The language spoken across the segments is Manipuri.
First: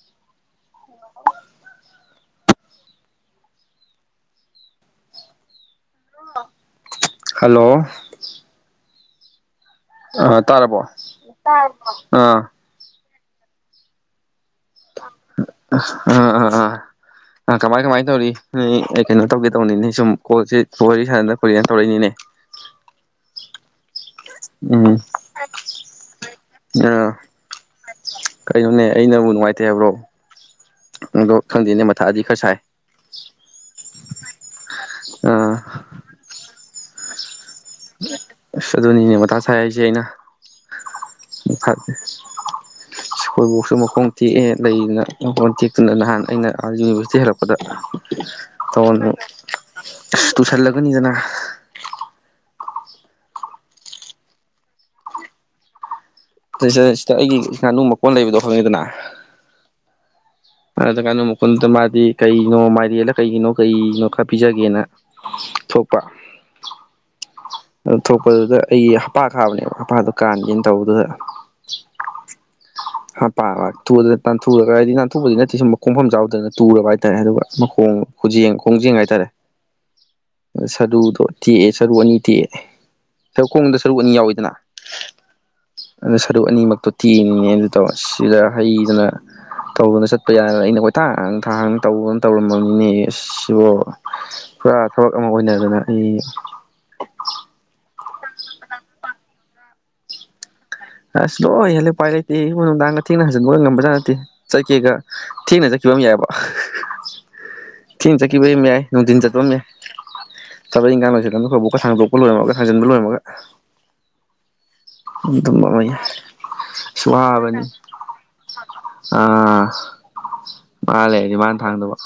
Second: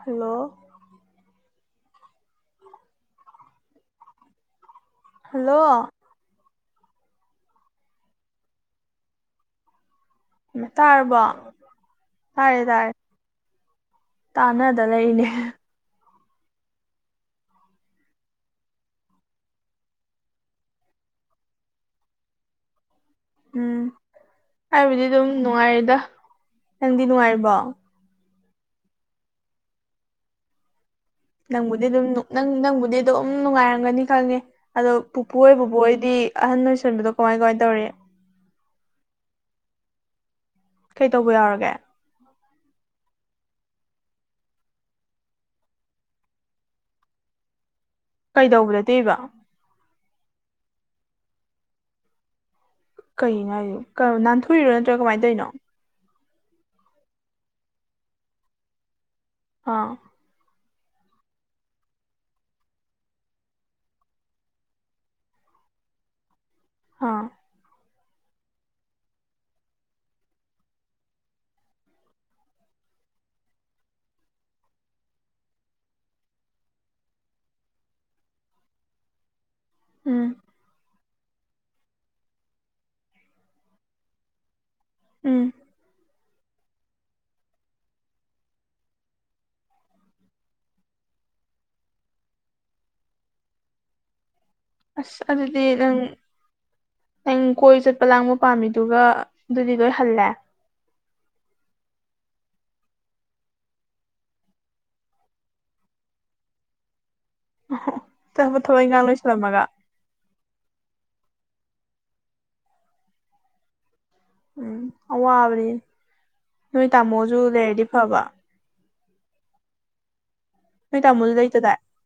ꯍꯜꯂꯣ ꯍꯜꯂꯣ ꯍꯜꯂꯣ ꯑ ꯇꯥꯔꯕꯣ ꯇꯥꯔꯕꯣ ꯇꯥꯔ‌ꯦ ꯑꯥ ꯇꯥꯔꯦ ꯇꯥꯔꯦ ꯇꯥꯟꯅꯗ ꯂꯩꯅꯦ ꯑꯥ ꯑꯥ ꯑꯥ ꯑ ꯀꯃꯥꯏ ꯀꯃꯥꯏꯅ ꯇꯧꯔꯤ ꯅ‌ꯣꯏ ꯑ ꯀꯩꯅꯣ ꯇꯧꯒꯦ ꯇꯧꯕꯅꯤꯅꯦ ꯁꯨꯝ ꯀꯣꯜꯁ‌ꯦ ꯀꯣꯜ ꯋꯥꯔꯤ ꯁꯟꯅꯗ ꯀꯨꯏꯔ‌ꯦꯅ ꯇꯧꯔꯛꯏꯅꯤꯅꯦ [inaudible] ꯎꯝ ꯎꯝ ꯑꯩꯕꯨꯗꯤ ꯑꯗꯨꯝ ꯅꯨꯡꯉꯥꯏꯔꯤꯗ ꯅꯪꯗꯤ ꯑ ꯅꯨꯡꯉꯥꯏꯔꯤꯕꯣ ꯀꯩꯅꯣꯅꯦ ꯑꯩꯅꯕꯨ ꯅꯨꯡꯉꯥꯏꯇꯦ ꯍꯥꯏꯕ꯭ꯔꯣ ꯑꯗꯣ ꯈꯪꯗꯦꯅꯦ ꯅꯪꯕꯨꯗꯤ ꯑꯗꯨꯝ ꯃꯊꯥꯗꯤ ꯅ‌ꯣꯛ ꯈꯔ ꯅꯪ ꯁꯥꯏ ꯅꯪꯕꯨꯗꯤ ꯑꯗꯨꯝ ꯅꯨꯡꯉꯥꯏꯔꯝꯒꯅꯤ ꯈꯪꯉꯦ ꯑꯗꯣ ꯄꯨꯄꯨ ꯍ‌ꯣꯏ ꯑꯥ ꯕꯨꯕ‌ꯣꯛ ꯍ‌ꯣꯏꯗꯤ ꯗꯤ ꯑꯍꯟ ꯑꯣꯏꯁꯤꯟꯕꯗ‌ꯣ ꯑꯁ ꯑꯗꯨꯅꯤꯅꯦ ꯃꯊꯥ ꯁꯥꯏ ꯍꯥꯏꯁꯦ ꯑꯩꯅ ꯀꯩ ꯇꯧꯕ ꯌꯥꯎꯔꯒꯦ ꯈꯣꯏ ꯕ‌ꯣꯛꯁꯨ ꯃꯈꯣꯡ ꯇꯦꯛꯑꯦ ꯂꯩꯗꯅ ꯃꯈꯣꯡ ꯇꯦꯛꯇꯨꯅ ꯅꯍꯥꯟ ꯑꯩꯅ ꯑꯥ ꯌꯨꯅꯤꯚꯔꯁꯤꯇꯤ ꯍꯦꯜꯂꯛꯄꯗ ꯀꯩꯗꯧꯕꯗ ꯇ‌ꯣꯟ ꯇꯦꯛꯏꯕ ꯑꯁ ꯇꯨꯁꯜꯂꯒꯅꯤꯗꯅ ꯀ ꯍꯥꯏꯔꯤ ꯅꯥꯟꯊꯣꯛꯏꯔꯣ ꯅꯠꯇ꯭ꯔꯥ ꯀꯃꯥꯏꯅ ꯇꯧꯔꯤꯅꯣ ꯁꯤꯗ ꯁꯤꯗ ꯑꯩꯒꯤ ꯉꯥꯅꯨ ꯃꯀꯣꯟ ꯂꯩꯕꯗꯣ ꯈꯪꯉꯤꯗꯅ ꯑ ꯑꯗꯨ ꯀꯩꯅꯣ ꯃꯈꯨꯟꯗꯨꯗ ꯃꯥꯗꯤ ꯀꯩꯅꯣ ꯃꯥꯏꯔꯦꯜꯂ ꯀꯩꯒꯤꯅꯣ ꯀꯩꯅꯣ ꯈꯔ ꯄꯤꯖꯒꯦꯅ ꯊꯣꯛꯄ ꯑꯥ ꯑꯗꯨ ꯊꯣꯛꯄꯗꯨꯗ ꯑꯩꯒꯤ ꯍꯄꯥ ꯈꯥꯕꯅꯦꯕ ꯍꯄꯥꯗꯨ ꯀꯥꯟꯒꯦꯅ ꯇꯧꯕꯗꯨꯗ ꯍꯥ ꯄ ꯊꯗ꯭ꯔꯦ ꯊꯒꯅ [unintelligible] ꯑꯇꯨꯞꯄꯗꯤ ꯅꯠꯇꯦ ꯁꯨꯝ ꯈꯣꯡꯐꯝ ꯆꯥꯎꯕꯗꯅ ꯇꯨꯔꯕ ꯍꯥꯏꯇꯥꯔꯦ ꯑꯗꯨꯒ ꯃꯈꯣꯡ ꯈꯨꯖ ꯈꯣꯡꯖꯦꯡ ꯍꯥꯏꯇꯥꯔꯦ ꯎꯝ ꯁꯗꯨꯗꯣ ꯇꯦꯛꯑꯦ ꯁꯔꯨ ꯑꯅꯤ ꯇꯦꯛꯑꯦ ꯁꯔ ꯈꯣꯡꯗ ꯁꯔꯨꯛ ꯑꯅꯤ ꯌꯥꯎꯋꯤꯗꯅ ꯎꯝ ꯑꯗꯨꯗ ꯁꯔꯨꯛ ꯑꯅꯤꯃꯛꯇꯣ ꯊꯤꯅꯤꯡꯉꯦꯅ ꯑꯗꯨ ꯇꯧ ꯁꯤꯗ ꯍꯩꯗꯅ ꯇꯧꯕꯅ ꯆꯠꯄ ꯌꯥꯔ ꯑꯩꯅ ꯀꯣꯏꯊꯥꯡꯥꯡ ꯊꯥꯡꯥꯡ ꯇꯧꯕꯅ ꯇꯧꯔꯝꯃꯅꯤꯅꯦ ꯁꯤꯕꯨꯣ ꯄꯨꯔꯥ ꯊꯕꯛ ꯑꯁ ꯑꯃ ꯑꯗꯨꯗꯤ ꯑꯣꯏꯅꯗꯅ ꯅꯪ ꯑꯩ ꯄ ꯂꯥꯡꯕ ꯄꯥꯝꯃꯤꯗꯨꯒ ꯑꯗꯨꯗꯤ ꯂꯣꯏ ꯍꯜꯂꯦ ꯑꯁ ꯂꯣꯏ ꯍꯜꯂꯦꯄꯥꯏ ꯂꯩꯇꯦ ꯑꯩ ꯅꯨꯡꯗꯥꯡꯒ ꯊꯦꯡꯅ ꯍꯖꯤꯟꯕꯒ ꯉꯝꯕꯖꯥꯠ ꯅꯠꯇꯦ ꯆꯠꯀꯦꯒ ꯊꯦꯡꯅ ꯆꯠꯀ ꯐꯤꯕꯝ ꯌꯥꯏꯑꯕ ꯊꯤꯅ ꯆꯠꯈꯤꯕꯩ ꯊꯕꯛ ꯌꯥꯏ ꯏꯪꯈꯥꯡ ꯅꯨꯡꯊꯤꯟ ꯆꯠꯄ ꯑꯃ ꯂꯣꯏꯁꯤꯜꯂꯝꯃꯒ ꯌꯥꯏ ꯊꯕꯛ ꯏꯪꯈꯥꯡ ꯂꯣꯏꯁꯤꯗ ꯑꯃ ꯈ ꯑꯩꯈꯣꯏ ꯁꯥꯡꯗꯣꯛꯄ ꯂꯣꯏꯔꯝꯃꯒ ꯊꯥꯡꯖꯟꯕ ꯂꯣꯏꯔꯝꯃꯒ ꯎꯝ ꯑꯗꯨꯝꯕꯃ ꯑꯋꯥꯕꯅꯤ ꯅꯣꯏ ꯇꯥꯃꯣꯁꯨ ꯁꯍꯕꯅꯤ ꯂꯩꯔꯗꯤ ꯐꯕ ꯑꯥ ꯃꯥ ꯅꯣꯏ ꯇꯥꯃꯣꯁꯨ ꯂꯩꯔꯗꯤ ꯃꯥꯅ ꯂꯩꯇꯗꯥꯏ ꯊꯥꯡꯗꯕ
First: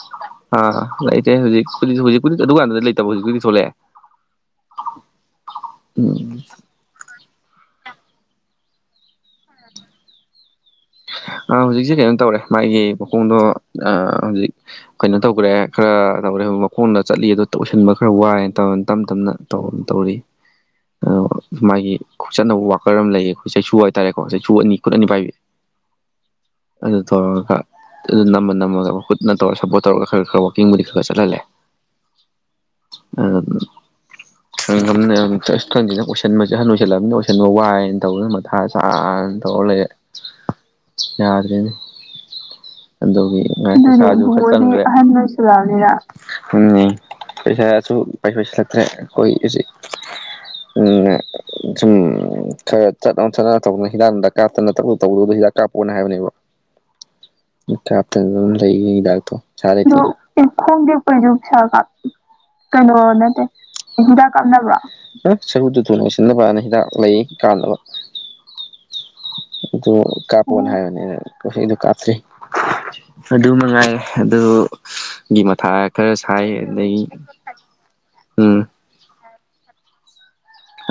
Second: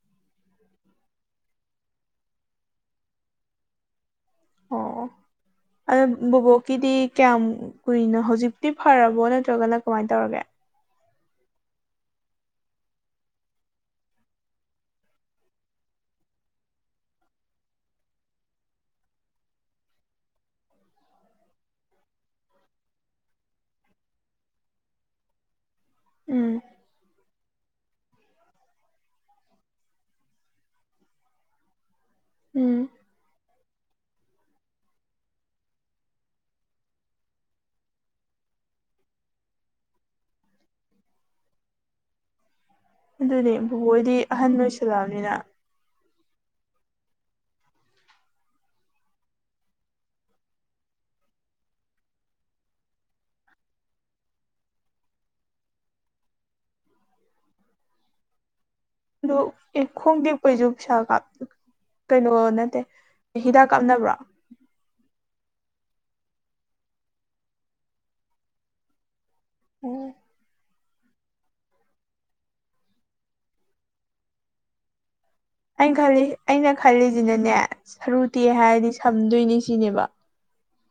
ꯑꯥ ꯂꯩꯇꯦ ꯍꯧꯖꯤꯛ ꯍꯧꯖꯤꯛꯨꯗꯤ ꯑꯗꯨꯗꯨꯀꯥꯟꯗꯗꯤ ꯂꯩꯇꯕ ꯍꯧꯖꯤꯛꯛꯇꯨꯗꯤ ꯊꯣꯛꯂꯛꯑꯦ ꯑꯣ ꯎꯝ ꯑ ꯕꯀꯤꯗꯤ ꯀꯌꯥꯝ ꯀꯨꯏꯅꯣ ꯍꯧꯖꯤꯛꯇꯤ ꯐꯔꯕꯣ ꯅꯠꯇ꯭ꯔꯒꯅ ꯀꯃꯥꯏꯅ ꯇꯧꯔꯒꯦ ꯍ [unintelligible] ꯍꯧꯖꯤꯛꯁꯦ ꯀꯩꯅꯣ ꯇꯧꯔꯦ ꯃꯥꯒꯤ ꯃꯈꯣꯡꯗꯣ ꯍꯧꯖꯤꯛ ꯀꯩꯅꯣ ꯇꯧꯈ꯭ꯔꯦ ꯈꯔ ꯇꯧꯔꯦ ꯃꯈꯣꯡꯗ ꯆꯠꯂꯤ ꯑ ꯎꯁꯟꯕ ꯈꯔ ꯋꯥꯏꯅ ꯇꯧ ꯇꯞ ꯇꯞꯅ ꯇꯧ ꯇꯧꯔꯤ ꯃꯥꯒꯤ ꯆꯠꯅꯕ ꯋꯥꯀꯔ ꯑꯃ ꯂꯩꯌꯦ ꯑꯩꯈꯣꯏ ꯆꯩꯁꯨ ꯍꯥꯏꯇꯥꯔꯦꯀꯣ ꯆꯩꯁꯨꯨ ꯑꯅꯤ ꯈꯨꯠ ꯑꯅꯤ ꯄꯥꯏꯕꯤ ꯎꯝ ꯑꯗꯨ ꯇꯣ ꯈ ꯑꯗꯨ ꯅꯝꯕꯃ ꯅꯝꯃꯒ ꯈꯨꯨꯠꯅ ꯇꯧꯔꯒ ꯁꯞꯄꯣꯔꯠ ꯇꯧꯔꯒ ꯈꯔ ꯈꯔ ꯋꯥꯛꯀꯤꯡꯕꯨꯗꯤ ꯈꯔ ꯈꯔ ꯆꯠꯍꯜꯂꯦ ꯎꯝ ꯑ ꯅꯟꯕꯁꯦ ꯍꯟ ꯑꯣꯏꯁꯜꯂꯕꯅꯤꯅ ꯑꯣꯏꯁꯟꯕ ꯋꯥꯏꯅ ꯇꯧꯅ ꯃꯊꯥ ꯆꯥ ꯇꯧ ꯍꯜꯒ ꯌꯥꯔꯗꯅꯤ ꯑꯗꯨꯅꯦ ꯕꯣꯕꯣꯏꯗꯤ ꯑꯗꯨ ꯑꯍꯟ ꯑꯣꯏꯁꯜꯂꯛꯑꯕꯅꯤꯅ [inaudible] ꯎꯝ ꯄꯩꯁꯥꯁꯨ ꯄꯩꯁꯥ ꯄꯥꯏꯁꯜꯂꯛꯇ꯭ꯔꯦ ꯑꯩꯈꯣꯏ ꯍꯧꯖꯤꯛ ꯎꯝ ꯁꯨꯝ ꯈꯔ ꯆꯠꯅ ꯆꯠꯅꯅ ꯇꯧꯅ ꯍꯤꯗꯥꯛ ꯍꯛ ꯀꯥꯞꯅ ꯇ ꯇꯧꯔꯗꯣ ꯍꯤꯗꯥꯛ ꯀꯥꯞꯄꯣꯅ ꯍꯥꯏꯕꯅꯦꯕ ꯀꯥꯞꯇ ꯤꯣꯡ ꯑꯗꯣ ꯑꯦ ꯈꯣꯡ ꯇꯦꯛꯄꯩꯁꯨ ꯄꯩꯁꯥ ꯀꯥꯞ ꯀꯩꯅꯣ ꯅꯠꯇꯦ ꯀꯩꯅꯣ ꯅꯠꯇꯦ ꯍꯤꯗꯥꯛ ꯀꯥꯞꯅꯕ꯭ꯔꯣ ꯗ ꯀꯥꯞꯅꯕ꯭ꯔ ꯁꯔꯨꯗꯨ ꯊꯨ ꯂꯣꯏꯁꯤꯟꯅꯕꯅ ꯍꯤꯗꯥꯛ ꯂꯩ ꯀꯥꯟꯅꯕ ꯑꯗꯨ ꯑꯣ ꯀꯥꯄꯣꯟꯥꯏ ꯍꯥꯏꯕꯥꯅꯦ ꯑꯩꯅꯦ ꯀꯩꯗꯣ ꯀꯥꯞꯇ꯭ꯔꯤ ꯑꯗꯨ ꯃꯉꯥꯏ ꯑꯗꯨ ꯑꯩꯅ ꯈꯜꯂꯤ ꯑꯩꯅ ꯈꯜꯂꯤꯁꯤꯅꯅꯦ ꯁꯔꯨꯇꯤ ꯎꯝ ꯍꯥꯏꯔꯗꯤ ꯁꯝ ꯑꯗꯨꯏꯅꯤ ꯁꯤꯅꯦꯕ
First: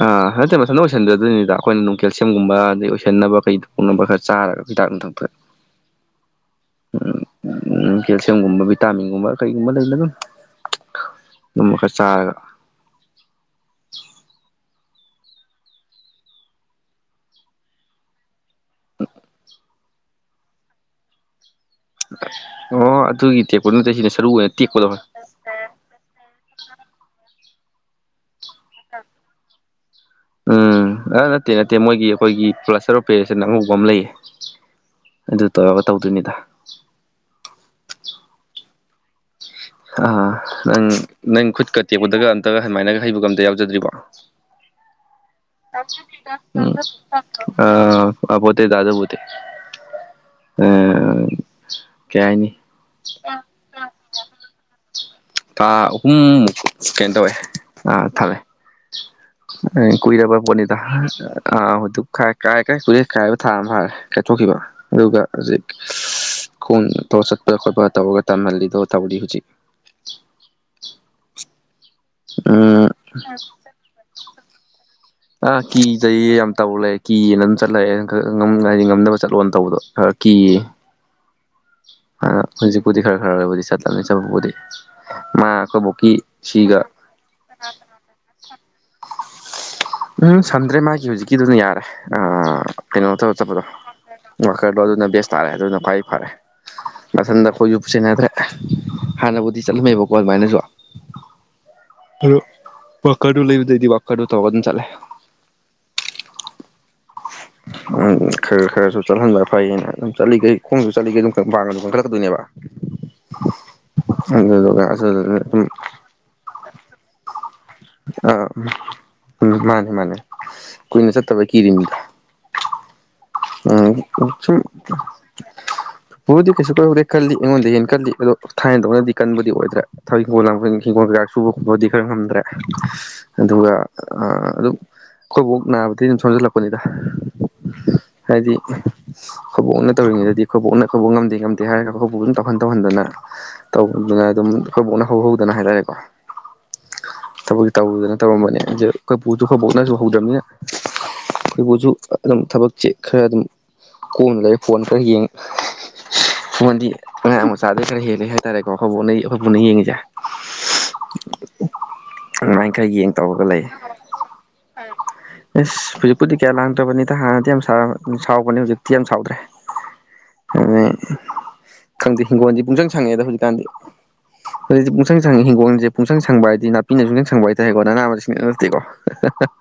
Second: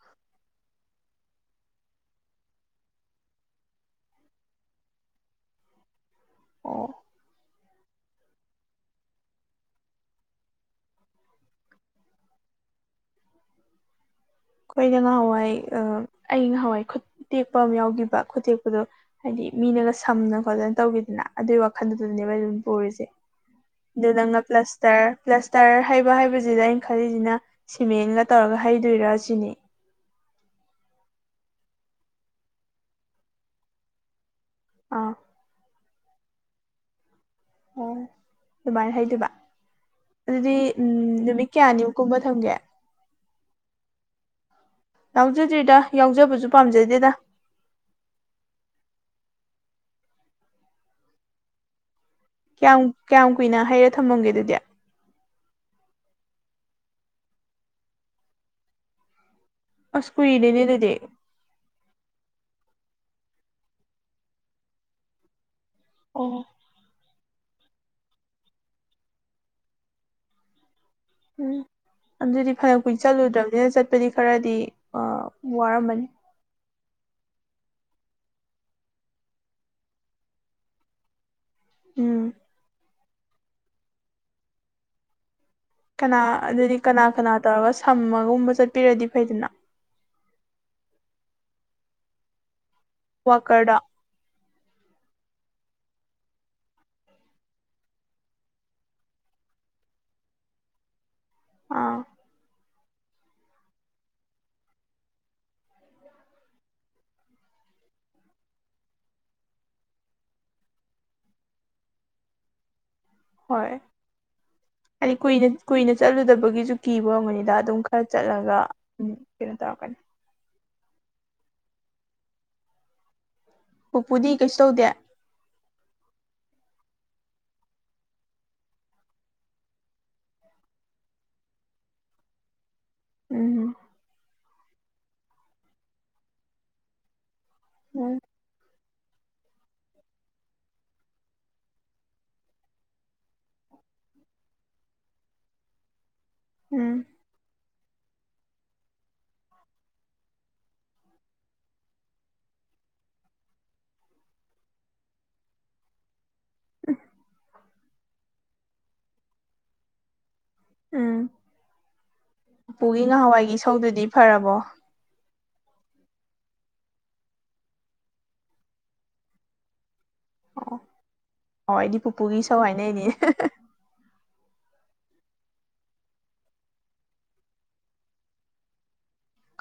ꯑꯥ ꯅꯠꯇꯦ ꯃꯊꯟꯗ ꯑꯣꯏꯁꯟꯗꯗꯣꯏꯅꯤꯗ ꯑꯩꯈꯣꯏꯅ ꯅꯨꯡ ꯀꯦꯜꯁꯤꯌꯝꯒꯨꯝꯕ ꯑꯗꯩ ꯑꯣꯏꯁꯟꯅꯕ ꯀꯩꯗ ꯄꯣꯛꯅꯕ ꯈꯔ ꯆꯥꯔꯒ ꯗꯥꯛ ꯊꯪꯄ ꯑꯣ ꯎꯝ ꯎ ꯎꯝ ꯀꯦꯜꯁꯤꯌꯝꯒꯨꯝꯕ ꯚꯤꯇꯥꯃꯤꯟꯒꯨꯝꯕ ꯀꯩꯒꯨꯝꯕ ꯂꯩꯅ ꯑꯗꯨꯅꯤ ꯅꯃꯀ ꯆꯥꯔꯒ ꯑꯩꯈꯣꯏꯅ ꯉꯍꯥꯟꯋꯥꯏ ꯑꯩ ꯉꯍꯋꯥꯏ ꯈꯨꯇꯦꯛꯄ ꯑꯃ ꯌꯥꯎꯈꯤꯕ ꯈꯨꯇꯦꯛ ꯗꯣ ꯍꯥꯏꯗꯤ ꯃꯤꯅꯒ ꯁꯝꯅ ꯈꯣꯠꯠꯇꯅ ꯇꯧꯈꯤꯗꯅ ꯑꯗꯨꯒꯤ ꯋꯥꯈꯟꯗꯨ ꯑꯗꯨꯅꯦꯕ ꯑꯩ ꯑꯗꯨꯝ ꯑꯣ ꯄꯨꯔꯤꯁꯦ ꯑꯗꯨꯒꯤ ꯇꯦꯛꯄ ꯅꯠꯇꯦ ꯑꯗꯨ ꯁꯤꯅ ꯁꯔꯨ ꯅꯪꯅ ꯑꯣꯏꯅ ꯇꯦꯛꯄꯗꯣ ꯍꯣꯏ ꯄ꯭ꯂꯁꯇꯔ ꯄ꯭ꯂꯁꯇꯔ ꯍꯥꯏꯕ ꯍꯥꯏꯕꯁꯤꯗ ꯑꯩꯅ ꯈꯜꯂꯤꯁꯤꯅ ꯁꯤꯃꯦꯟꯒ ꯇꯧꯔꯒ ꯍꯩꯗꯣꯏꯔꯥ ꯁꯤꯅꯤ ꯎꯝ ꯑ ꯅꯠꯇꯦ ꯅꯠꯇꯦ ꯃꯣꯏꯒꯤ ꯑꯩꯈꯣꯏꯒꯤ ꯄ꯭ꯂꯁꯇꯔ ꯑꯣ ꯄꯦꯔꯦꯁꯟ ꯑꯉꯧꯕ ꯑꯃ ꯂꯩꯌꯦ ꯑꯥ ꯑꯗꯨ ꯇꯧ ꯇꯧꯗꯣꯏꯅꯤꯗ ꯑꯣ ꯑꯗꯨꯃꯥꯏ ꯍꯥꯏꯩꯗꯨꯕ ꯑ ꯅꯪ ꯅꯪ ꯈꯨꯠꯀ ꯀꯌꯥꯅꯤꯃꯨꯛꯀꯨꯝꯕ ꯇꯦꯛꯄꯗꯒ ꯊꯝꯒꯦ ꯑꯝꯇꯒ ꯁꯃꯥꯏꯅꯒ ꯍꯩꯕꯒ ꯑꯝꯇ ꯌꯥꯎꯖꯗ꯭ꯔꯤꯕꯣ [unintelligible] ꯌꯥꯎꯖꯗ꯭ꯔꯤꯗ ꯎꯝ ꯌꯥꯎꯖꯕꯁꯨ ꯄꯥꯝꯖꯗꯦꯗ ꯑ ꯃꯥ ꯄꯠꯇ ꯇꯥꯗ ꯄꯇ ꯎꯝ ꯌꯥꯝ ꯀꯌꯥꯝ ꯀꯨꯏꯅ ꯍꯩꯔ ꯊꯝꯃꯝꯒꯦ ꯑꯗꯨꯗꯤ ꯊꯥ ꯑꯍꯨꯝꯃꯨꯛ ꯀꯩꯅꯣ ꯇꯧꯋꯦ ꯑ ꯊꯜꯂꯦ ꯑꯁ ꯀꯨꯏꯔꯔꯕ ꯀꯨꯏꯔꯦꯅꯦ ꯄꯅꯤꯗ ꯑꯗꯨꯗꯤ ꯑ ꯍꯣꯏ ꯈꯥꯏ ꯀꯥꯏ ꯀꯥꯏ ꯀꯨꯏꯦ ꯑꯥꯏꯕ ꯊꯥ ꯑꯃ ꯐꯥꯔꯦ ꯀꯥꯏꯊꯣꯛꯈꯤꯕ ꯑꯗꯨꯒ ꯍꯧꯖꯤꯛ ꯑꯣ ꯈꯣꯡ ꯊꯧꯔ ꯆꯠꯄ ꯈꯠꯄ ꯈꯣꯠꯄ ꯇꯧꯔꯒ ꯇꯝꯍꯜꯂꯤꯗꯣ ꯇꯧꯔꯤ ꯍꯧꯖꯤꯛ ꯎꯝ ꯑꯗꯨꯗꯤ ꯐꯅ ꯎꯝ ꯀꯨꯏ ꯆꯠꯂꯨꯗ꯭ꯔꯕꯅꯤꯅ ꯆꯠꯄꯗꯤ ꯈꯔꯗꯤ ꯑ ꯑ ꯀ ꯋꯥꯔꯝꯃꯅꯤ ꯇꯌꯦ ꯌꯥꯝ ꯇꯕꯨ ꯂꯩ ꯀꯤꯌꯦꯅ ꯑꯗꯨꯝ ꯆꯠꯂꯛꯑꯦ ꯍꯥꯏꯗꯤ ꯉꯝꯗꯅꯕ ꯆꯠꯂꯣꯅ ꯇꯧꯕꯗꯣ ꯈꯔ ꯀꯤꯌꯦ ꯎꯝ ꯍꯧ ꯀꯣꯗꯤ ꯈꯔ ꯈꯔ ꯑꯣꯏꯗꯤ ꯆꯠꯂꯝ ꯆꯗꯤ ꯃꯥ ꯀꯅꯥ ꯑꯩꯈꯣꯏꯕꯣꯛꯀꯤ ꯑꯗꯨꯗꯤ ꯁꯤꯒ ꯀꯅꯥ ꯀꯅꯥ ꯇꯧꯔꯒ ꯁꯝꯃꯒꯨꯝꯕ ꯆꯠꯄꯤꯔꯗꯤ ꯐꯩꯗꯅ ꯎꯝ ꯁꯝꯗ꯭ꯔꯦ ꯃꯥꯒꯤ ꯍꯧꯖꯤꯛꯀꯤꯗꯨꯅ ꯌꯥꯔꯦ ꯀꯩꯅꯣ ꯇꯧ ꯆꯠꯄꯗꯣ ꯋꯥꯀꯔꯗꯣ ꯋꯥꯀꯔꯗꯣ ꯑꯗꯨꯅ ꯕꯦꯁ ꯇꯥꯔꯦ ꯑꯗꯨꯅ ꯐꯩ ꯐꯔꯦ ꯃꯊꯟꯗ ꯑꯩꯈꯣꯏ ꯌ ꯄꯨꯁꯦꯅꯗ꯭ꯔꯦ ꯍꯥꯟꯅꯕꯨꯗꯤ ꯆꯠꯂꯝꯃꯦꯕꯀꯣ ꯑꯗꯨꯃꯥꯏꯅꯁꯨ ꯑꯥ ꯑꯗꯨ ꯋꯥꯀꯔꯗꯨ ꯂꯩꯕꯗꯩꯗꯤ ꯋꯥꯀꯔꯗꯨ ꯇꯧ ꯑꯗꯨꯝ ꯆꯠꯂꯦ [unintelligible] ꯎ ꯈꯔ ꯈꯔꯁꯨ ꯆꯠꯍꯟꯕ ꯐꯩꯌꯦꯅ ꯑꯗꯨꯝ ꯆꯠꯂꯤꯈꯩ ꯈꯣꯡꯁꯨ ꯆꯠꯂꯤꯈꯩ ꯑꯗꯨꯝ ꯈ ꯄꯥꯡꯉ ꯑꯗꯨꯝ ꯀꯟꯈꯠꯀꯗꯣꯏꯅꯦꯕ ꯍꯣꯏ ꯍꯥꯏꯗꯤ ꯀꯨꯏꯅ ꯑꯗꯨꯝ ꯀꯨꯏꯅ ꯆꯠꯂꯨꯗꯕꯒꯤꯁꯨ ꯀꯤꯕ ꯉꯝꯒꯅꯤꯗ ꯑꯗꯨꯝ ꯈꯔ ꯆꯠꯂꯒ ꯎꯝ ꯀꯩꯅꯣ ꯃꯥꯅꯦ ꯇꯧꯔꯛꯀꯅꯤ ꯃꯥꯅꯦ ꯀꯨꯏꯅ ꯆꯠꯇꯕ ꯀꯤꯔꯤꯅꯤꯗ ꯑ ꯄꯨꯄꯨꯗꯤ ꯀꯩꯁꯨ ꯇꯧꯗꯦ ꯀꯁꯤ ꯀ ꯀꯜꯂꯤ ꯑꯩꯉꯣꯟꯗ ꯍꯦ ꯀꯜꯂꯤ ꯑꯗꯣ ꯊꯥꯏꯅꯗꯧꯅꯗꯤ ꯀꯟꯕꯗꯤ ꯑꯣꯏꯗ꯭ꯔꯥ ꯊꯛꯤꯡꯣꯜ ꯂꯥꯡꯟ ꯍꯤꯡꯒꯣꯜꯩꯔ ꯆꯨ ꯈꯣꯠꯄꯗꯤ ꯈꯔ ꯉꯝꯗ꯭ꯔꯦ ꯑꯗꯨꯒ ꯎꯝ ꯑꯗꯨꯝ ꯑꯩꯈꯣꯏꯐꯥꯎ ꯅꯥꯕꯗꯤ ꯑꯗꯨꯝ ꯁꯣꯝꯖꯜꯂꯛꯄꯅꯤꯗ ꯎꯝ [unintelligible] ꯑꯩꯈꯣꯏꯕꯣꯛꯛꯅ ꯇꯧꯔꯤꯉꯩꯗꯗꯤ ꯑꯩꯈꯣꯏꯕꯣꯛꯛꯅ ꯈꯨꯣꯏꯕꯣꯛ ꯉꯝꯗꯦ ꯉꯝꯗꯦ ꯍꯥꯏꯔꯒ ꯑꯩꯣꯏꯥꯎ ꯑꯗꯨꯝ ꯇꯧꯍꯟ ꯇꯧꯍꯟꯗꯅ ꯇꯧꯕꯗꯨꯅ ꯑꯗꯨꯝ ꯑꯩꯣꯏꯕꯣꯛꯅ ꯍꯧꯍꯧꯗꯅ ꯍꯥꯏꯇꯥꯔꯦꯀꯣ ꯎꯝ ꯊꯕꯛꯁ ꯇꯧꯗꯅ ꯇꯧꯔꯝꯕꯅꯦ ꯑꯗꯨ ꯑꯩꯈꯣꯏꯕꯨꯁꯨ ꯍꯧꯕꯣꯛꯅꯁꯨ ꯍꯧꯗ꯭ꯔꯕꯅꯤꯅ ꯑꯩꯈꯣꯏꯕꯨꯁꯨ ꯑꯗꯨꯝ ꯊꯕꯛ ꯆꯦ ꯈꯔ ꯑꯗꯨꯝ ꯀꯣꯅ ꯂꯩ ꯐꯣꯟ ꯈꯔ ꯌꯦꯡꯉ ꯍꯉꯣꯟꯗꯤ ꯑꯉꯥꯡ ꯃꯆꯥꯗꯩ ꯈꯔ ꯍꯦꯜꯂꯦ ꯍꯥꯏꯇꯥꯔꯦꯀꯣ ꯑꯩꯈꯣꯏ ꯄꯨꯅ ꯑꯩꯈꯣꯏ ꯄꯨꯟꯅ ꯌꯦꯡꯉꯤꯁꯦ ꯎꯝ ꯑꯗꯨꯃꯥꯏꯅ ꯈꯔ ꯎꯄꯨꯒꯤ ꯌꯦꯡ ꯇꯧꯔꯒ ꯉꯍꯥꯟꯋꯥꯏꯒꯤ ꯁꯧꯗꯨꯗꯤ ꯐꯔꯕꯣ ꯏꯁꯁ ꯍꯧꯖꯤꯛꯄꯨꯗꯤ ꯀꯌꯥ ꯂꯥꯡꯗ꯭ꯔꯕꯅꯤꯗ ꯍꯥꯟꯅꯗꯤ ꯌꯥꯝ ꯁꯥꯎꯕꯅꯦ ꯍꯧꯖꯤꯛꯇꯤ ꯌꯥꯝ ꯁꯥꯎꯗ꯭ꯔꯦ ꯑꯣ ꯑ ꯍꯋꯥꯏꯗꯤ ꯈꯪꯗꯦ ꯄꯨꯄꯨꯒꯤ ꯍꯤꯡꯒꯣꯜꯁ ꯏꯁꯧ ꯄꯨꯡꯆꯪ ꯍꯥꯏꯅꯩꯅꯦ ꯁꯪꯉꯛꯑꯦꯗ ꯍꯧꯖꯤꯛꯀꯥꯟꯗꯤ ꯍꯧꯖꯤꯛꯇꯗꯤ ꯄꯨꯡꯁꯪ ꯁꯪꯉ ꯍꯤꯡꯒꯣꯜꯁꯦ ꯄꯨꯡꯁꯪ ꯁꯪꯕ ꯍꯥꯏꯗꯤ ꯅꯥꯄꯤꯅ ꯁꯨꯡꯁꯪ ꯁꯪꯕ ꯍꯥꯏꯇꯥꯔꯦꯀꯣ ꯅꯅꯥ ꯃꯁꯤꯡꯁꯤꯡ ꯅꯠꯇꯦꯀꯣ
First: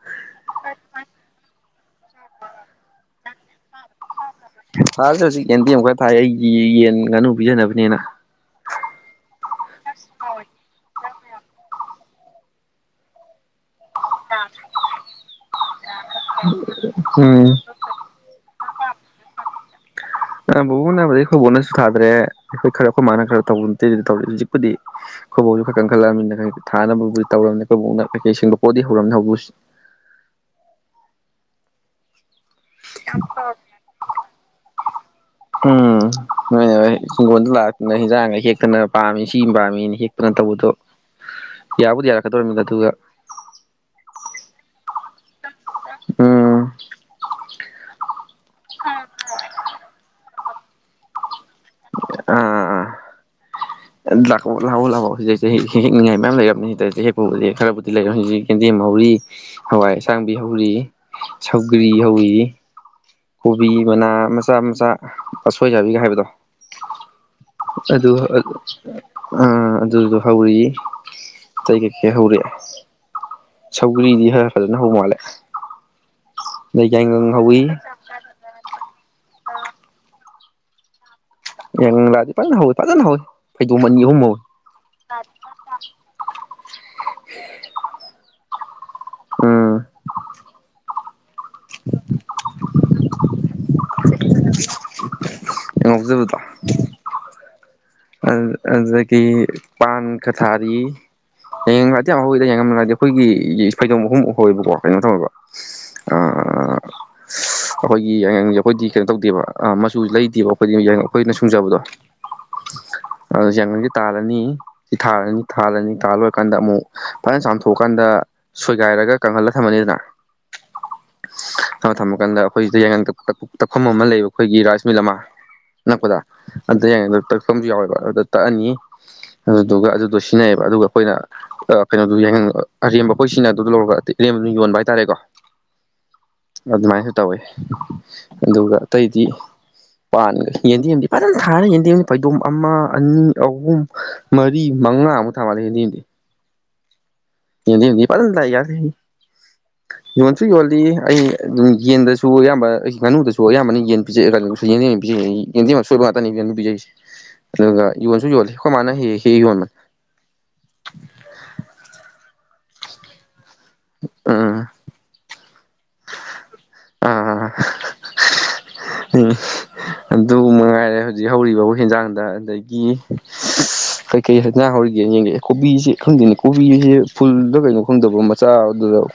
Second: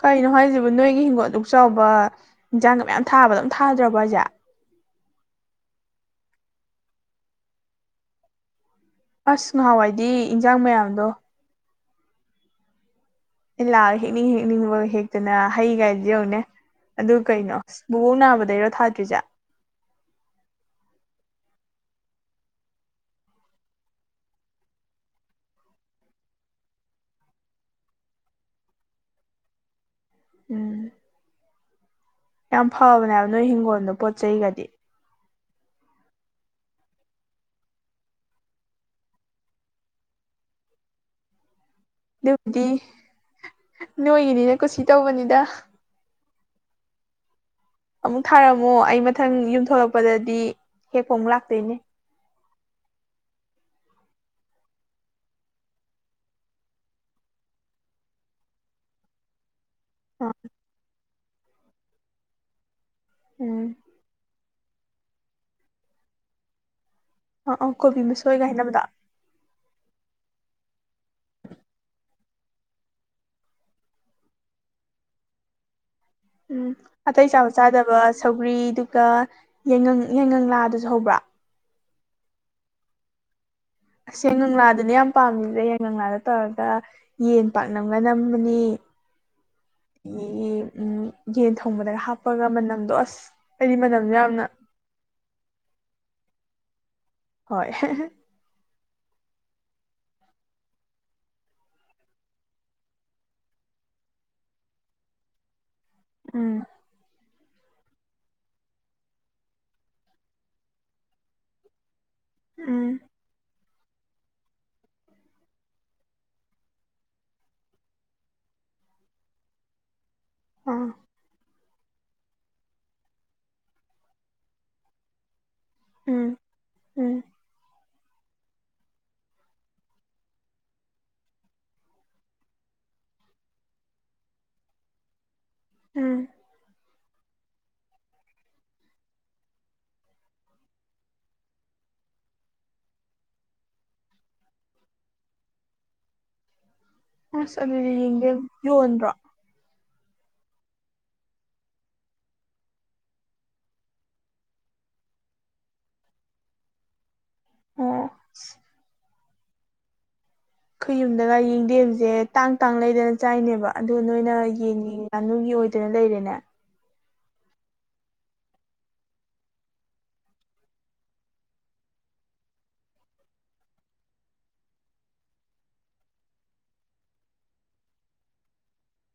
ꯀꯩꯅꯣ ꯍꯥꯏꯁꯤꯕꯨ ꯅꯣꯏꯒꯤ ꯍꯤꯡꯒꯣꯜ ꯛ ꯆꯥꯎꯕ ꯏꯟꯖꯥꯡꯒ ꯃꯌꯥꯝ ꯊꯥꯕꯗ ꯊꯥꯁ ꯍꯧꯖꯤꯛ ꯌꯦꯟꯗꯤꯤ ꯑꯃꯨꯛ ꯈꯔ ꯊꯥꯏ ꯑꯩꯒꯤ ꯌꯦꯟ ꯉꯥꯅꯨ ꯄꯤꯖꯅꯕꯅꯦꯅ ꯑꯁ ꯉꯍꯥꯟꯋꯥꯏꯗꯤ ꯏꯟꯖꯥꯡ ꯃꯌꯥꯝꯗꯣ ꯏꯂ ꯍꯦꯛꯅꯤ ꯍꯦꯅꯤ ꯍꯦꯛꯇꯅ ꯍꯩꯒꯥꯏ ꯌꯧꯅꯦ ꯑꯗꯨ ꯀꯩꯅꯣ ꯎꯝ ꯕꯨꯕꯣꯛ ꯅꯥꯕꯗꯩꯔꯣ ꯊꯥꯗ꯭ꯔꯤꯁꯦ ꯕꯣ ꯅꯥꯕꯗꯤ ꯑꯩꯈꯣꯏ ꯕꯠꯅꯁꯨ ꯊꯥꯗ꯭ꯔꯦ ꯑꯩꯈꯣꯏ ꯈꯔ ꯑꯩꯈꯣꯏ ꯃꯥꯅ ꯈꯔ ꯇꯧꯕ ꯅꯠꯇꯦ ꯑꯗꯨꯗꯤ ꯇꯧꯔꯤ ꯍꯧꯖꯤꯛꯄꯨꯗꯤ ꯑꯩꯈꯣꯏꯕꯨꯥꯎꯁꯨ ꯈꯔ ꯀꯟ ꯈꯠꯂꯕꯅꯤꯅ ꯊꯥꯅꯕꯕꯨꯗꯤ ꯇꯧꯔꯝꯅꯤꯅ ꯑꯩꯣꯏꯕꯣꯛꯅ ꯀꯩꯀꯩ ꯁꯤꯡꯕ ꯄꯣꯠꯗꯤ ꯍꯧꯔꯔꯕꯝꯅꯤ ꯍꯧꯕ ꯎꯝ ꯌꯥꯝ ꯐꯕꯅꯦꯕ ꯅꯣꯏ ꯍꯤꯡꯒꯣꯜꯗꯣ ꯄꯣꯠ ꯆꯩꯒꯗꯤ ꯎꯝ ꯅꯣꯏ ꯍꯤꯡꯒꯣꯜꯗ ꯂꯥꯛꯇꯅ ꯍꯤꯟꯖꯥꯡꯒ ꯍꯦꯛꯇꯅ ꯄꯥꯝꯃꯤ ꯁꯤ ꯄꯥꯝꯃꯤꯅ ꯍꯦꯛꯇꯅ ꯇꯧꯕ ꯑꯗꯨꯗ ꯑꯗꯨꯕꯨꯗꯤ ꯅꯣꯏꯒꯤꯅꯤꯅ ꯀꯨꯁꯤ ꯇꯧꯕꯅꯤꯗ ꯎꯝ ꯑꯃꯨꯛ ꯊꯥꯔꯝꯃꯣ ꯑꯩ ꯃꯊꯪ ꯌꯨꯝꯊꯣꯔꯛꯄꯗꯗꯤ ꯍꯦ ꯐꯣꯝ ꯂꯥꯛꯇꯅꯦ ꯑ ꯑ ꯂꯥꯛ ꯂꯥꯛꯑꯣ ꯂꯥꯛꯑꯣꯣ ꯁꯤꯗꯁꯦ ꯍꯅꯤꯡꯉꯥꯏ ꯃꯌꯥꯝ ꯂꯩꯅꯤꯗ ꯍꯦꯛ ꯈꯔꯕꯨꯗꯤ ꯂꯩꯔ ꯍꯧꯧꯔꯤ ꯍꯋꯥꯏ ꯑꯥ ꯑꯁꯥꯡꯕꯤ ꯍꯧꯔꯤ ꯁꯧꯒꯔꯤ ꯍꯧꯋ ꯎꯝ ꯀꯣꯕꯤ ꯃꯅꯥ ꯃꯆꯥ ꯃꯆꯥ ꯑꯁꯣꯏꯖꯕꯤꯒ ꯍꯥꯏꯕꯗꯣ ꯑꯥ ꯑꯥ ꯑ ꯀꯣꯕꯤ ꯃꯁꯣꯏꯒ ꯍꯥꯏꯅꯕꯗꯣ ꯑ ꯑꯗꯨꯗ ꯍꯧꯔꯛ ꯑꯇꯩ ꯀꯩꯀꯩ ꯍꯧꯔꯛꯑꯦ ꯁꯧꯒ꯭ꯔꯤꯗꯤ ꯈꯔ ꯐꯖꯅ ꯍꯧ ꯃꯥꯜꯂꯦ ꯎꯝ ꯑꯗꯩ ꯑꯇꯩ ꯌꯥꯏꯉꯪ ꯆꯥꯕ ꯍꯧꯋꯤ ꯆꯥꯗꯕ ꯁꯧꯒ꯭ꯔꯤ ꯑꯗꯨꯒ ꯌꯥꯏꯉꯪ ꯌꯥꯏꯉꯪ ꯂꯥꯛꯑ ꯑꯗꯨꯁꯨ ꯍꯧꯕ꯭ꯔꯥ ꯏꯪꯪꯂꯥꯗꯤ ꯐꯅ ꯍꯧꯏ ꯐꯖꯅ ꯍꯧꯏ ꯑꯁ ꯌꯥꯏꯉꯪꯂꯥꯗꯨꯅꯦ ꯌꯥꯝ ꯄꯥꯝꯃꯤꯖꯦ ꯌꯥꯏꯉꯪꯂꯥꯗ ꯇꯧꯔꯒ ꯌꯦꯟ ꯄꯥꯛꯅꯝꯒ ꯅꯝꯃꯅꯤ ꯎꯝ ꯎꯝ ꯌꯦꯟ ꯊꯣꯡꯕꯗꯒ ꯍꯥꯞꯄꯒ ꯃꯅꯝꯗꯣ ꯑꯁ ꯑꯩꯗꯤ ꯃꯅꯝꯗꯨ ꯌꯥꯝꯅ ꯉꯥꯎꯖꯕꯗꯣ ꯍꯣꯏ ꯑ ꯑꯗꯨꯗꯒꯤ ꯄꯥꯟ ꯈꯔ ꯊꯥꯔꯤ ꯌꯥꯡꯉꯪꯂꯥꯗꯤ ꯌꯥꯝ ꯍꯧꯋꯤꯗ ꯌꯥꯡꯉꯪ ꯃꯅꯥꯗꯤ ꯍꯥꯏꯗꯤ ꯑꯩꯈꯣꯏꯒꯤ ꯐꯩꯗꯣꯝ ꯑꯍꯨꯝꯃꯨꯛ ꯍꯧꯋꯦꯕꯀꯣ ꯀꯩꯅꯣ ꯇꯧꯔꯕ ꯎꯝ ꯑꯩꯈꯣꯏꯒꯤ ꯌꯥꯏꯉꯪ ꯑꯩꯈꯣꯏꯗꯤ ꯀꯩꯅꯣ ꯇꯧꯗꯦꯕ ꯑ ꯃꯆꯨ ꯂꯩꯗꯦꯕ ꯑꯩꯈꯣꯏꯗꯤ ꯌꯥꯏꯉꯪ ꯑꯩꯈꯣꯏꯅ ꯁꯨꯡꯖꯕꯗꯣ ꯎꯝ ꯑ ꯌꯥꯏꯉꯪꯒꯤ ꯇꯥꯜꯂꯅꯤ ꯁꯤ ꯊꯥꯜꯔꯅꯤ ꯊꯥꯜꯂꯅꯤ ꯇꯥꯜꯂꯣꯏꯔꯀꯥꯟꯗ ꯑꯃꯨꯛ ꯐꯖꯅ ꯆꯥꯝꯊꯣꯛꯑꯀꯥꯟꯗ ꯁꯣꯏꯒꯥꯏ ꯔꯒ ꯀꯪꯍꯜꯂ ꯊꯝꯃꯅꯤꯗꯅ ꯑꯥ ꯑꯃ ꯊꯝꯃꯀꯥꯟꯗ ꯑꯩꯈꯣꯏꯁꯤꯗ ꯌꯥꯏꯉꯪ ꯇꯛ ꯇꯛꯐꯝ ꯑꯃ ꯂꯩꯕ ꯑꯩꯈꯣꯏꯒꯤ ꯔꯥꯏꯁ ꯃꯤꯜ ꯑꯃ ꯅꯛꯄꯗ ꯎꯝ ꯑꯗ ꯌꯥꯏꯉꯪ ꯎꯝ ꯑꯗꯨ ꯇꯛꯄꯝꯖꯨ ꯌꯥꯎꯋꯦꯕ ꯑꯗꯨꯗ ꯇꯛꯑꯅꯤ ꯑꯗꯨꯗꯨꯒ ꯑꯗꯨꯗꯣ ꯁꯤꯖꯤꯟꯅꯩꯌꯦꯕ ꯑꯗꯨꯒ ꯑꯩꯈꯣꯏꯅ ꯀꯩꯅꯣꯗꯨꯣ ꯌꯥꯏꯉꯪ ꯑꯔꯦꯝꯕ ꯑꯩꯈꯣꯏ ꯁꯤꯖꯤꯟꯅꯗꯧꯗꯨ ꯂꯧꯔꯒ ꯗꯤ ꯑꯔꯦꯝ ꯕꯗꯨꯅ ꯌꯣꯟꯕ ꯍꯥꯏꯇꯥꯔꯦꯀꯣ ꯎꯝ ꯑꯗꯨꯃꯥꯏꯁꯨ ꯇꯧꯋꯦ ꯑꯗꯨꯒ ꯑꯇꯩꯗꯤ ꯄꯥꯟꯒꯔ꯭ꯦ ꯌꯦꯟꯗꯦꯝꯗꯤ ꯐꯖꯅ ꯊꯥꯔꯦ ꯌꯦꯟꯗꯦꯝꯗꯤ ꯐꯩꯗꯣꯝ ꯑꯃ ꯑꯅꯤ ꯑꯍꯨꯝ ꯃꯔꯤ ꯃꯉꯥꯃꯨꯛ ꯊꯥ ꯃꯥꯜꯂꯦ ꯌꯦꯟꯗꯦꯝꯗꯤ ꯑꯁ ꯑꯗꯨꯗꯤ ꯌꯦꯟꯗꯦꯝꯗꯤ ꯐꯖꯅ ꯌꯦꯡꯗꯦꯝ ꯊꯥꯏ ꯌꯣꯟꯗ꯭ꯔꯣ [unintelligible] ꯌꯣꯟꯁꯨ ꯌꯣꯜꯂꯤ ꯑꯩ ꯑꯗꯨꯝ ꯌꯦꯟꯗꯁꯨ ꯑꯌꯥꯝꯕ ꯑꯩꯒꯤ ꯉꯥꯨꯗꯁꯨ ꯑꯌꯥꯝꯕꯅ ꯌꯦꯟ ꯄꯤꯖꯩ [unintelligible] [unintelligible] ꯌꯦꯟꯗꯦꯝ ꯑꯁꯣꯏꯕ ꯉꯥꯛꯇꯅꯤ ꯉꯥꯅꯨ ꯄꯤꯖꯩꯁꯦ ꯑꯗꯨꯒ ꯑꯣ ꯌꯣꯟꯁꯨ ꯌꯣꯜꯂꯤ ꯑꯩꯈꯣꯏ ꯃꯥꯅ ꯍꯦꯛ ꯍꯦꯛ ꯍꯦꯛꯑ ꯌꯣꯟꯕ ꯑꯩꯈꯣꯏ ꯌꯨꯝꯗꯒ ꯌꯦꯡꯗꯦꯝꯁꯦ ꯇꯥꯡ ꯇꯥꯡ ꯂꯩꯗꯅ ꯆꯥꯏꯅꯦꯕ ꯑꯗꯨ ꯅꯣꯏꯅ ꯎꯝ ꯌꯦꯟꯒꯤ ꯉꯥꯅꯨꯒꯤ ꯑꯣꯏꯗꯅ ꯂꯩꯔꯦꯅꯦ ꯑꯥ ꯑꯗꯨ ꯃꯉꯥꯏꯔꯦ ꯍꯧꯖꯤꯛ ꯍꯧꯔꯤꯕꯕꯨ ꯍꯦꯟꯖꯥꯡꯗ ꯑꯗꯒꯤ ꯀꯩ ꯀꯩ ꯍꯦꯟꯖꯥꯡ ꯍꯧꯔꯤꯒꯦꯅ ꯌꯦꯡꯒ ꯑꯦ ꯀꯣꯕꯤꯁꯤ ꯈꯪꯗꯦꯅꯦ ꯀꯣꯕꯤꯁꯦ ꯐꯨꯜꯗ ꯀꯩꯅꯣ ꯈꯪꯗꯕ ꯃꯆꯥ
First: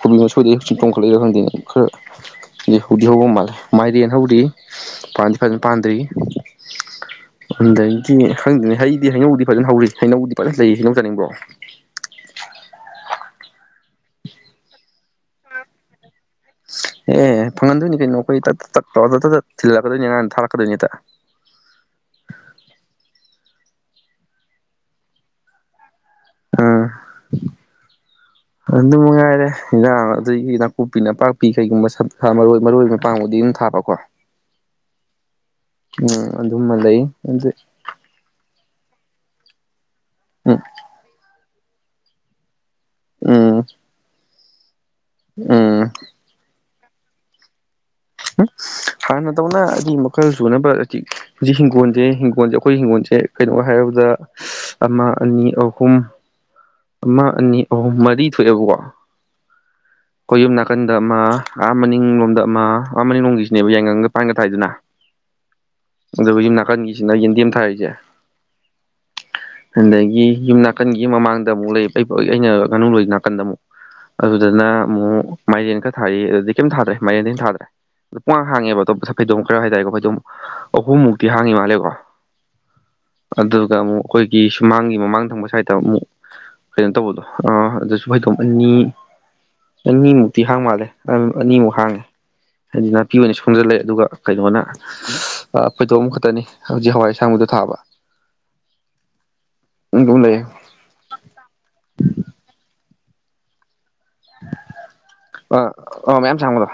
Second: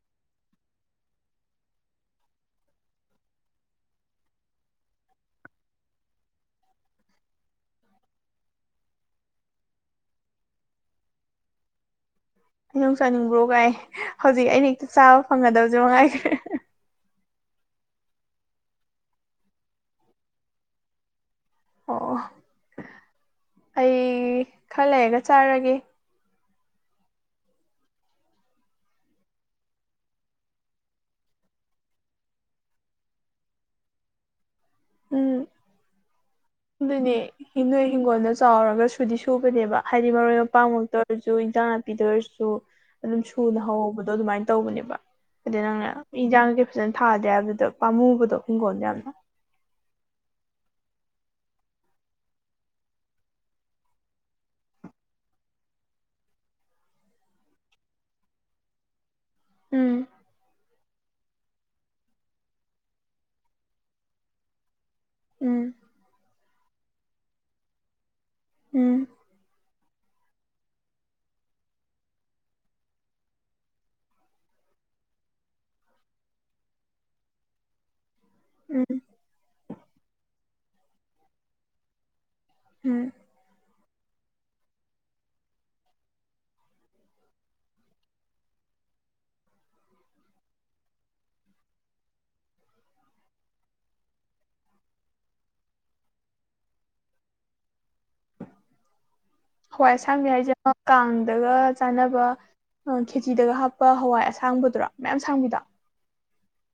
ꯀꯣꯕꯤ ꯃꯁꯣꯏꯗꯩ ꯆꯣꯡꯈꯠꯂꯤꯔ ꯍꯪꯗꯦ ꯈꯔꯗꯤ ꯍꯧꯗꯤ ꯍꯧꯕ ꯃꯥꯜꯦ ꯃꯥꯏꯔꯦꯟ ꯍꯧꯔꯤ ꯄꯥꯟꯗꯤ ꯐꯖ ꯄꯥꯟꯗꯔꯤ ꯑꯗꯩꯒꯤ ꯈꯪꯗꯅꯤ ꯍꯩꯗꯤ ꯍꯩꯅꯧꯗꯤ ꯐꯖꯅ ꯍꯧꯔꯤ ꯍꯩꯅꯧꯗꯤ ꯐꯖꯅ ꯂꯩ ꯍꯩꯅꯧ ꯆꯥꯅꯤꯡꯕꯔꯣ [unintelligible] ꯍꯩꯅꯧ ꯆꯥꯅꯤꯡꯕ꯭ꯔꯣ ꯀꯥꯏ ꯍꯧꯖꯤꯛ ꯑꯩꯅ ꯍꯦꯛꯇ ꯆꯥꯕ ꯐꯪꯒꯗꯕꯖꯦ ꯃꯉꯥꯏꯒꯔ꯭ꯦ ꯑꯦ ꯐꯪꯍꯟꯗꯣꯏꯅꯤ ꯀꯩꯅꯣ ꯑꯩꯈꯣꯏ ꯇ ꯇꯠ ꯇꯧꯗ ꯇꯠ ꯊꯤꯜꯂꯛꯀꯗꯣꯏꯅꯤ ꯅꯍꯥꯟꯅ ꯊꯥꯔꯛꯀꯗꯣꯏꯅꯤ ꯍꯦꯛꯇꯥ ꯑꯣ ꯑꯩ ꯈꯔ ꯂꯩꯔꯒ ꯆꯥꯔꯒꯦ ꯑꯥ ꯑꯗꯨ ꯃꯉꯥꯏꯔꯦ ꯏꯟꯖꯥꯡ ꯑꯗꯒꯤ ꯅꯥꯀꯨꯞꯄꯤ ꯅꯥꯄꯥꯛꯄꯤ ꯀꯩꯒꯨꯝꯕ ꯁꯥ ꯃꯔꯣꯏ ꯃꯔꯣꯏ ꯃꯄꯥꯡꯕꯨꯗꯤ ꯊꯥꯕꯀꯣ ꯎꯝ ꯎꯝ ꯑꯗꯨꯃ ꯂꯩ ꯑꯗꯨꯅꯦ ꯑꯗꯩ ꯅꯣꯏ ꯍꯤꯡꯒꯣꯜꯗ ꯆꯥꯎꯔꯛ ꯒ ꯁꯨꯗꯤ ꯁꯨꯕꯅꯦꯕ ꯍꯥꯏꯗꯤ ꯃꯔꯣꯏ ꯎꯝ ꯃꯄꯥꯡꯃꯛꯇ ꯑꯣꯏꯔꯁꯨ ꯏꯟꯖꯥꯡ ꯅꯥꯄꯤꯗ ꯑꯣꯏꯔꯁꯨ ꯑꯗꯨꯝ ꯎꯝ ꯁꯨꯅ ꯍꯍꯧꯕꯗꯣ ꯑꯗꯨꯃꯥꯏ ꯇꯧꯕꯅꯦꯕ ꯑꯗꯩ ꯎꯝ ꯅꯪꯅ ꯏꯟꯖꯥꯡ ꯐꯖꯅ ꯊꯥꯗꯦ ꯍꯥꯏꯕꯗꯨꯗ ꯄꯥꯝꯃꯨꯕꯗꯣ ꯎ ꯍꯤꯡꯒꯣꯜꯗ ꯌꯥꯝꯅ ꯍꯥꯟꯅꯗꯧꯅ ꯑꯅꯤ ꯃꯈꯜ ꯁꯨꯅꯕ ꯍꯧꯖꯤꯛ ꯍꯧꯖꯤꯛ ꯍꯤꯡꯒꯣꯜꯁꯦ ꯍꯤꯡꯒꯣꯜꯁꯦ ꯑꯩꯈꯣꯏ ꯍꯤꯡꯒꯣꯜꯁꯦ ꯀꯩꯅꯣ ꯍꯥꯏꯔꯕꯗ ꯑꯃ ꯑꯅꯤ ꯑꯍꯨꯝ ꯑꯃ ꯑꯅꯤ ꯑꯍꯨꯝ ꯃꯔꯤ ꯊꯣꯛꯑꯦꯕꯀꯣ ꯎꯝ ꯀꯑꯣꯌꯨꯝ ꯅꯥꯀꯟꯗ ꯑꯃ ꯑꯥ ꯃꯅꯤꯡꯂꯣꯝꯗ ꯑꯃ ꯑꯥ ꯃꯅꯤ ꯅꯣꯡꯒꯤꯁꯤꯅꯦꯕ ꯌꯥꯏꯉꯪꯒ ꯄꯥꯟꯒ ꯊꯥꯏꯗꯅ ꯎꯝ ꯑꯗꯨꯒ ꯌꯨꯝ ꯅꯥꯀꯟꯒꯤꯁꯤꯅ ꯌꯦꯟꯗꯦꯝ ꯊꯥꯔꯤꯖꯦ ꯎꯝ ꯑꯗꯒꯤ ꯌꯨꯝ ꯅꯥꯀꯟꯒꯤ ꯃꯃꯥꯡꯗ ꯑꯃꯨꯛ ꯂꯩ ꯑꯩꯅ ꯉꯥꯅꯨ ꯂꯣꯏꯔꯤ ꯅꯥꯀꯟꯗ ꯑꯃꯨꯛ ꯑꯗꯨꯗꯨꯅ ꯑꯃꯨꯛ ꯃꯥꯏꯔꯦꯟ ꯈ ꯊꯥꯔꯤ ꯑꯗꯨꯗꯤ ꯀꯩꯝ ꯊꯥꯗ꯭ꯔꯦ ꯃꯥꯏꯔꯦꯟꯗꯒꯤꯝ ꯊꯥꯗ꯭ꯔꯦ ꯄꯨꯡ ꯍꯥꯡꯉꯦꯕ ꯎꯝ ꯑꯇꯣꯞ ꯐꯩꯗꯣꯝ ꯈꯔ ꯍꯥꯏꯇꯥꯔꯦꯀꯣ ꯐꯩꯗꯣꯝ ꯑꯍꯨꯝ ꯃꯃꯨꯛꯇꯤ ꯍꯥꯡꯉꯤ ꯃꯥꯜꯂꯦꯀꯣ ꯎꯝ ꯑꯗꯨꯒ ꯑꯃꯨꯛ ꯑꯩꯈꯣꯏꯒꯤ ꯁꯨꯃꯥꯡꯒꯤ ꯃꯃꯥꯡ ꯊꯪꯕ ꯁꯥꯏꯠꯇ ꯑꯃꯨꯛ ꯀꯩꯅꯣ ꯇꯧꯕꯗꯣ ꯑ ꯑꯗꯨꯁꯨ ꯍꯩꯗꯣꯝ ꯑꯅꯤ ꯑꯅꯤꯃꯨꯛꯇꯤ ꯍꯥꯡ ꯃꯥꯜꯂꯦ ꯑꯅꯤꯃꯨꯛ ꯍꯥꯡꯉꯦ ꯍꯥꯏꯗꯤ ꯅꯥꯄꯤ ꯑꯣꯏꯅ ꯁꯣꯝꯖꯜꯂꯛꯦ ꯑꯗꯨꯒ ꯀꯩꯅꯣꯅ ꯄꯩꯊꯣꯛ ꯑꯃꯈꯛꯇꯅꯤ ꯍꯧꯖꯤꯛ ꯍꯋꯥꯏꯁꯥꯡꯕꯕꯨꯗ ꯊ ꯑꯕ ꯍꯋꯥꯏ ꯑꯁꯥꯡꯅꯤ ꯍꯥꯏꯁꯦ ꯑꯃ ꯀꯥꯡꯗꯒ ꯆꯥꯅꯕ ꯈꯦꯆꯤꯗꯒ ꯍꯥ ꯑꯄ ꯍꯋꯥꯏ ꯑꯁꯥꯡꯕꯗꯨꯔꯥ ꯃꯌꯥꯝ ꯁꯥꯡꯕꯤꯗ ꯥꯡꯕꯗꯣ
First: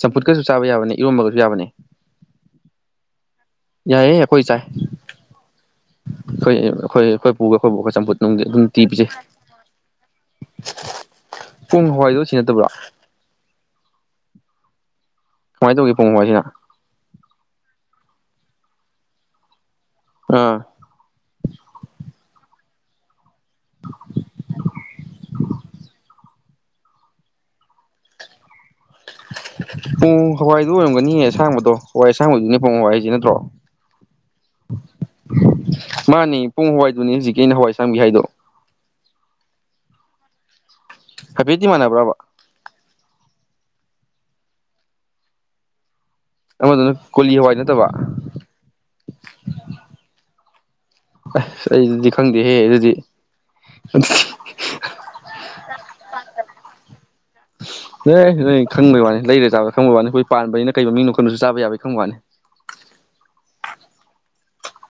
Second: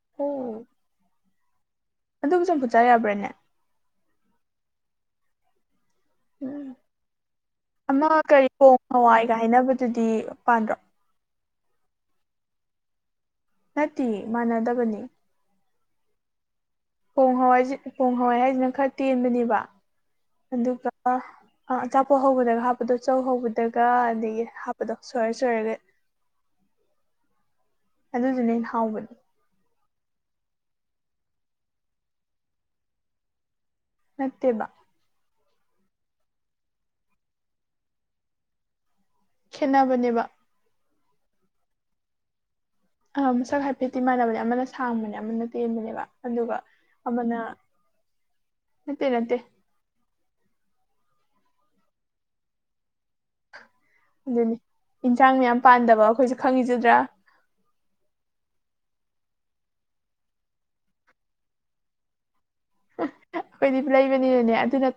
ꯆꯝꯐꯨꯠꯀꯁꯨ ꯆꯥꯕ ꯌꯥꯕꯅꯦ ꯏꯔꯣꯝꯕꯒꯁꯨ ꯌꯥꯕꯅꯤ ꯑꯗꯨ ꯁꯨꯝ ꯄꯨꯠꯆ ꯌꯥꯕ꯭ꯔꯥꯅꯦ ꯌꯥꯏ ꯍꯈꯣꯏ ꯆꯥꯏ ꯑꯩꯈꯣꯏ ꯑꯩꯈꯣꯏ ꯑꯩꯈꯣꯏ ꯄꯨꯒ ꯑꯩꯈꯣꯏꯕꯨ ꯑꯩꯈ ꯑꯃ ꯆꯝꯐꯨꯠ ꯅꯨꯡꯗꯤ ꯀꯔꯤ ꯑꯗꯨꯝ ꯄꯣꯡ ꯇꯤꯕꯁꯩ ꯍꯋꯥꯏꯒ ꯍꯥꯏꯅꯕꯗꯨꯗꯤ ꯄꯥꯟꯗ꯭ꯔꯣ ꯄꯨꯡ ꯍꯋꯥꯏꯗꯣ ꯁꯤ ꯅꯠꯇꯕ꯭ꯔꯣ ꯅꯠꯇꯦ ꯃꯥꯟꯅꯗꯕꯅꯤ ꯀꯃꯥꯏꯅ ꯇꯧꯒꯦ ꯄꯨꯡ ꯃꯣꯏꯁꯤꯅ ꯍꯣꯡ ꯍꯋꯥꯏꯁꯤ ꯍꯣꯡ ꯍꯋꯥꯏ ꯍꯥꯏꯁꯤꯅ ꯈꯔ ꯇꯦꯟꯕꯅꯦꯕ ꯑꯥ ꯑꯗꯨꯒ ꯑꯆꯥꯄꯣꯠ ꯍꯧꯕꯗꯒ ꯍꯥꯞꯄꯗꯣ ꯆꯧ ꯍꯧꯕꯗ ꯑꯗꯨꯒ ꯑꯗꯒꯤ ꯍꯥꯞꯄꯗꯣ ꯁ ꯆꯔꯒ ꯑꯗꯨꯗꯨꯅꯦ ꯑꯩꯅ ꯍꯥꯎꯕꯅꯤ ꯎ ꯍꯋꯥꯏꯗꯨꯣ ꯑꯣꯏꯔꯝꯒꯅꯤꯌꯦ ꯑꯁꯥꯡꯕꯗꯣ ꯍꯋꯥꯏ ꯑꯁꯥꯡꯕꯗꯨꯅꯦ ꯄꯨꯡ ꯍꯋꯥꯏꯁꯦ ꯅꯠꯇ꯭ꯔꯣ ꯅꯠꯇꯦꯕ ꯃꯥꯅꯤ ꯄꯨꯡ ꯍꯋꯥꯏꯗꯨꯅꯤ ꯍꯧꯖꯤꯛꯀꯤ ꯑꯩꯅ ꯍꯋꯥꯏ ꯆꯥꯝꯕꯤꯦ ꯍꯥꯏꯗꯣ ꯈꯦꯠꯟꯅꯅꯕꯅꯦꯕ ꯍꯥꯏꯐꯦꯠꯗꯤ ꯏꯃꯥꯟꯅꯕ꯭ꯔꯕ ꯑ ꯃꯁꯛ ꯍꯥꯏꯐꯦꯠꯇ ꯏꯃꯥꯟꯅꯕꯅꯦ ꯑꯃꯅ ꯁꯥꯡꯕꯅꯦ ꯑꯃꯅ ꯇꯦꯟꯕꯅꯦꯕ ꯑꯗꯨꯒ ꯑꯃꯗꯨꯅ ꯀꯣꯂꯤ ꯑꯃꯅ ꯍꯋꯥꯏ ꯅꯠꯇꯕ ꯅꯠꯇꯦ ꯅꯠꯇꯦ ꯑꯁ ꯑꯩꯗꯤ ꯈꯪꯗꯦꯍꯦꯦ ꯑꯗꯨꯗꯤ ꯑꯗꯨꯅꯤ ꯏꯟꯁꯥꯡ ꯃꯌꯥꯝ ꯄꯥꯟꯗꯕ ꯑꯩꯈꯣꯏꯁꯨ ꯈꯪꯉꯖꯗ꯭ꯔꯥ [unintelligible] ꯑꯦꯦ ꯅꯣꯏ ꯈꯪꯕꯩ ꯋꯥꯅꯤ ꯂꯩꯔꯦ ꯆꯥꯕ ꯈꯪꯕꯩ ꯋꯥꯅꯤ ꯑꯩꯈꯣꯏ ꯄꯥꯟꯕꯅꯤꯅ ꯀꯩ ꯃꯤꯅꯣ ꯀꯩꯅꯗꯁꯨ ꯆꯥꯕ ꯌꯥꯕꯒꯤ ꯈꯪꯕ ꯋꯥꯅꯤ [unintelligible] ꯑꯩꯈꯣꯏꯗꯤ ꯂꯩꯕꯅꯤꯅꯅꯦ ꯑꯗꯨꯅ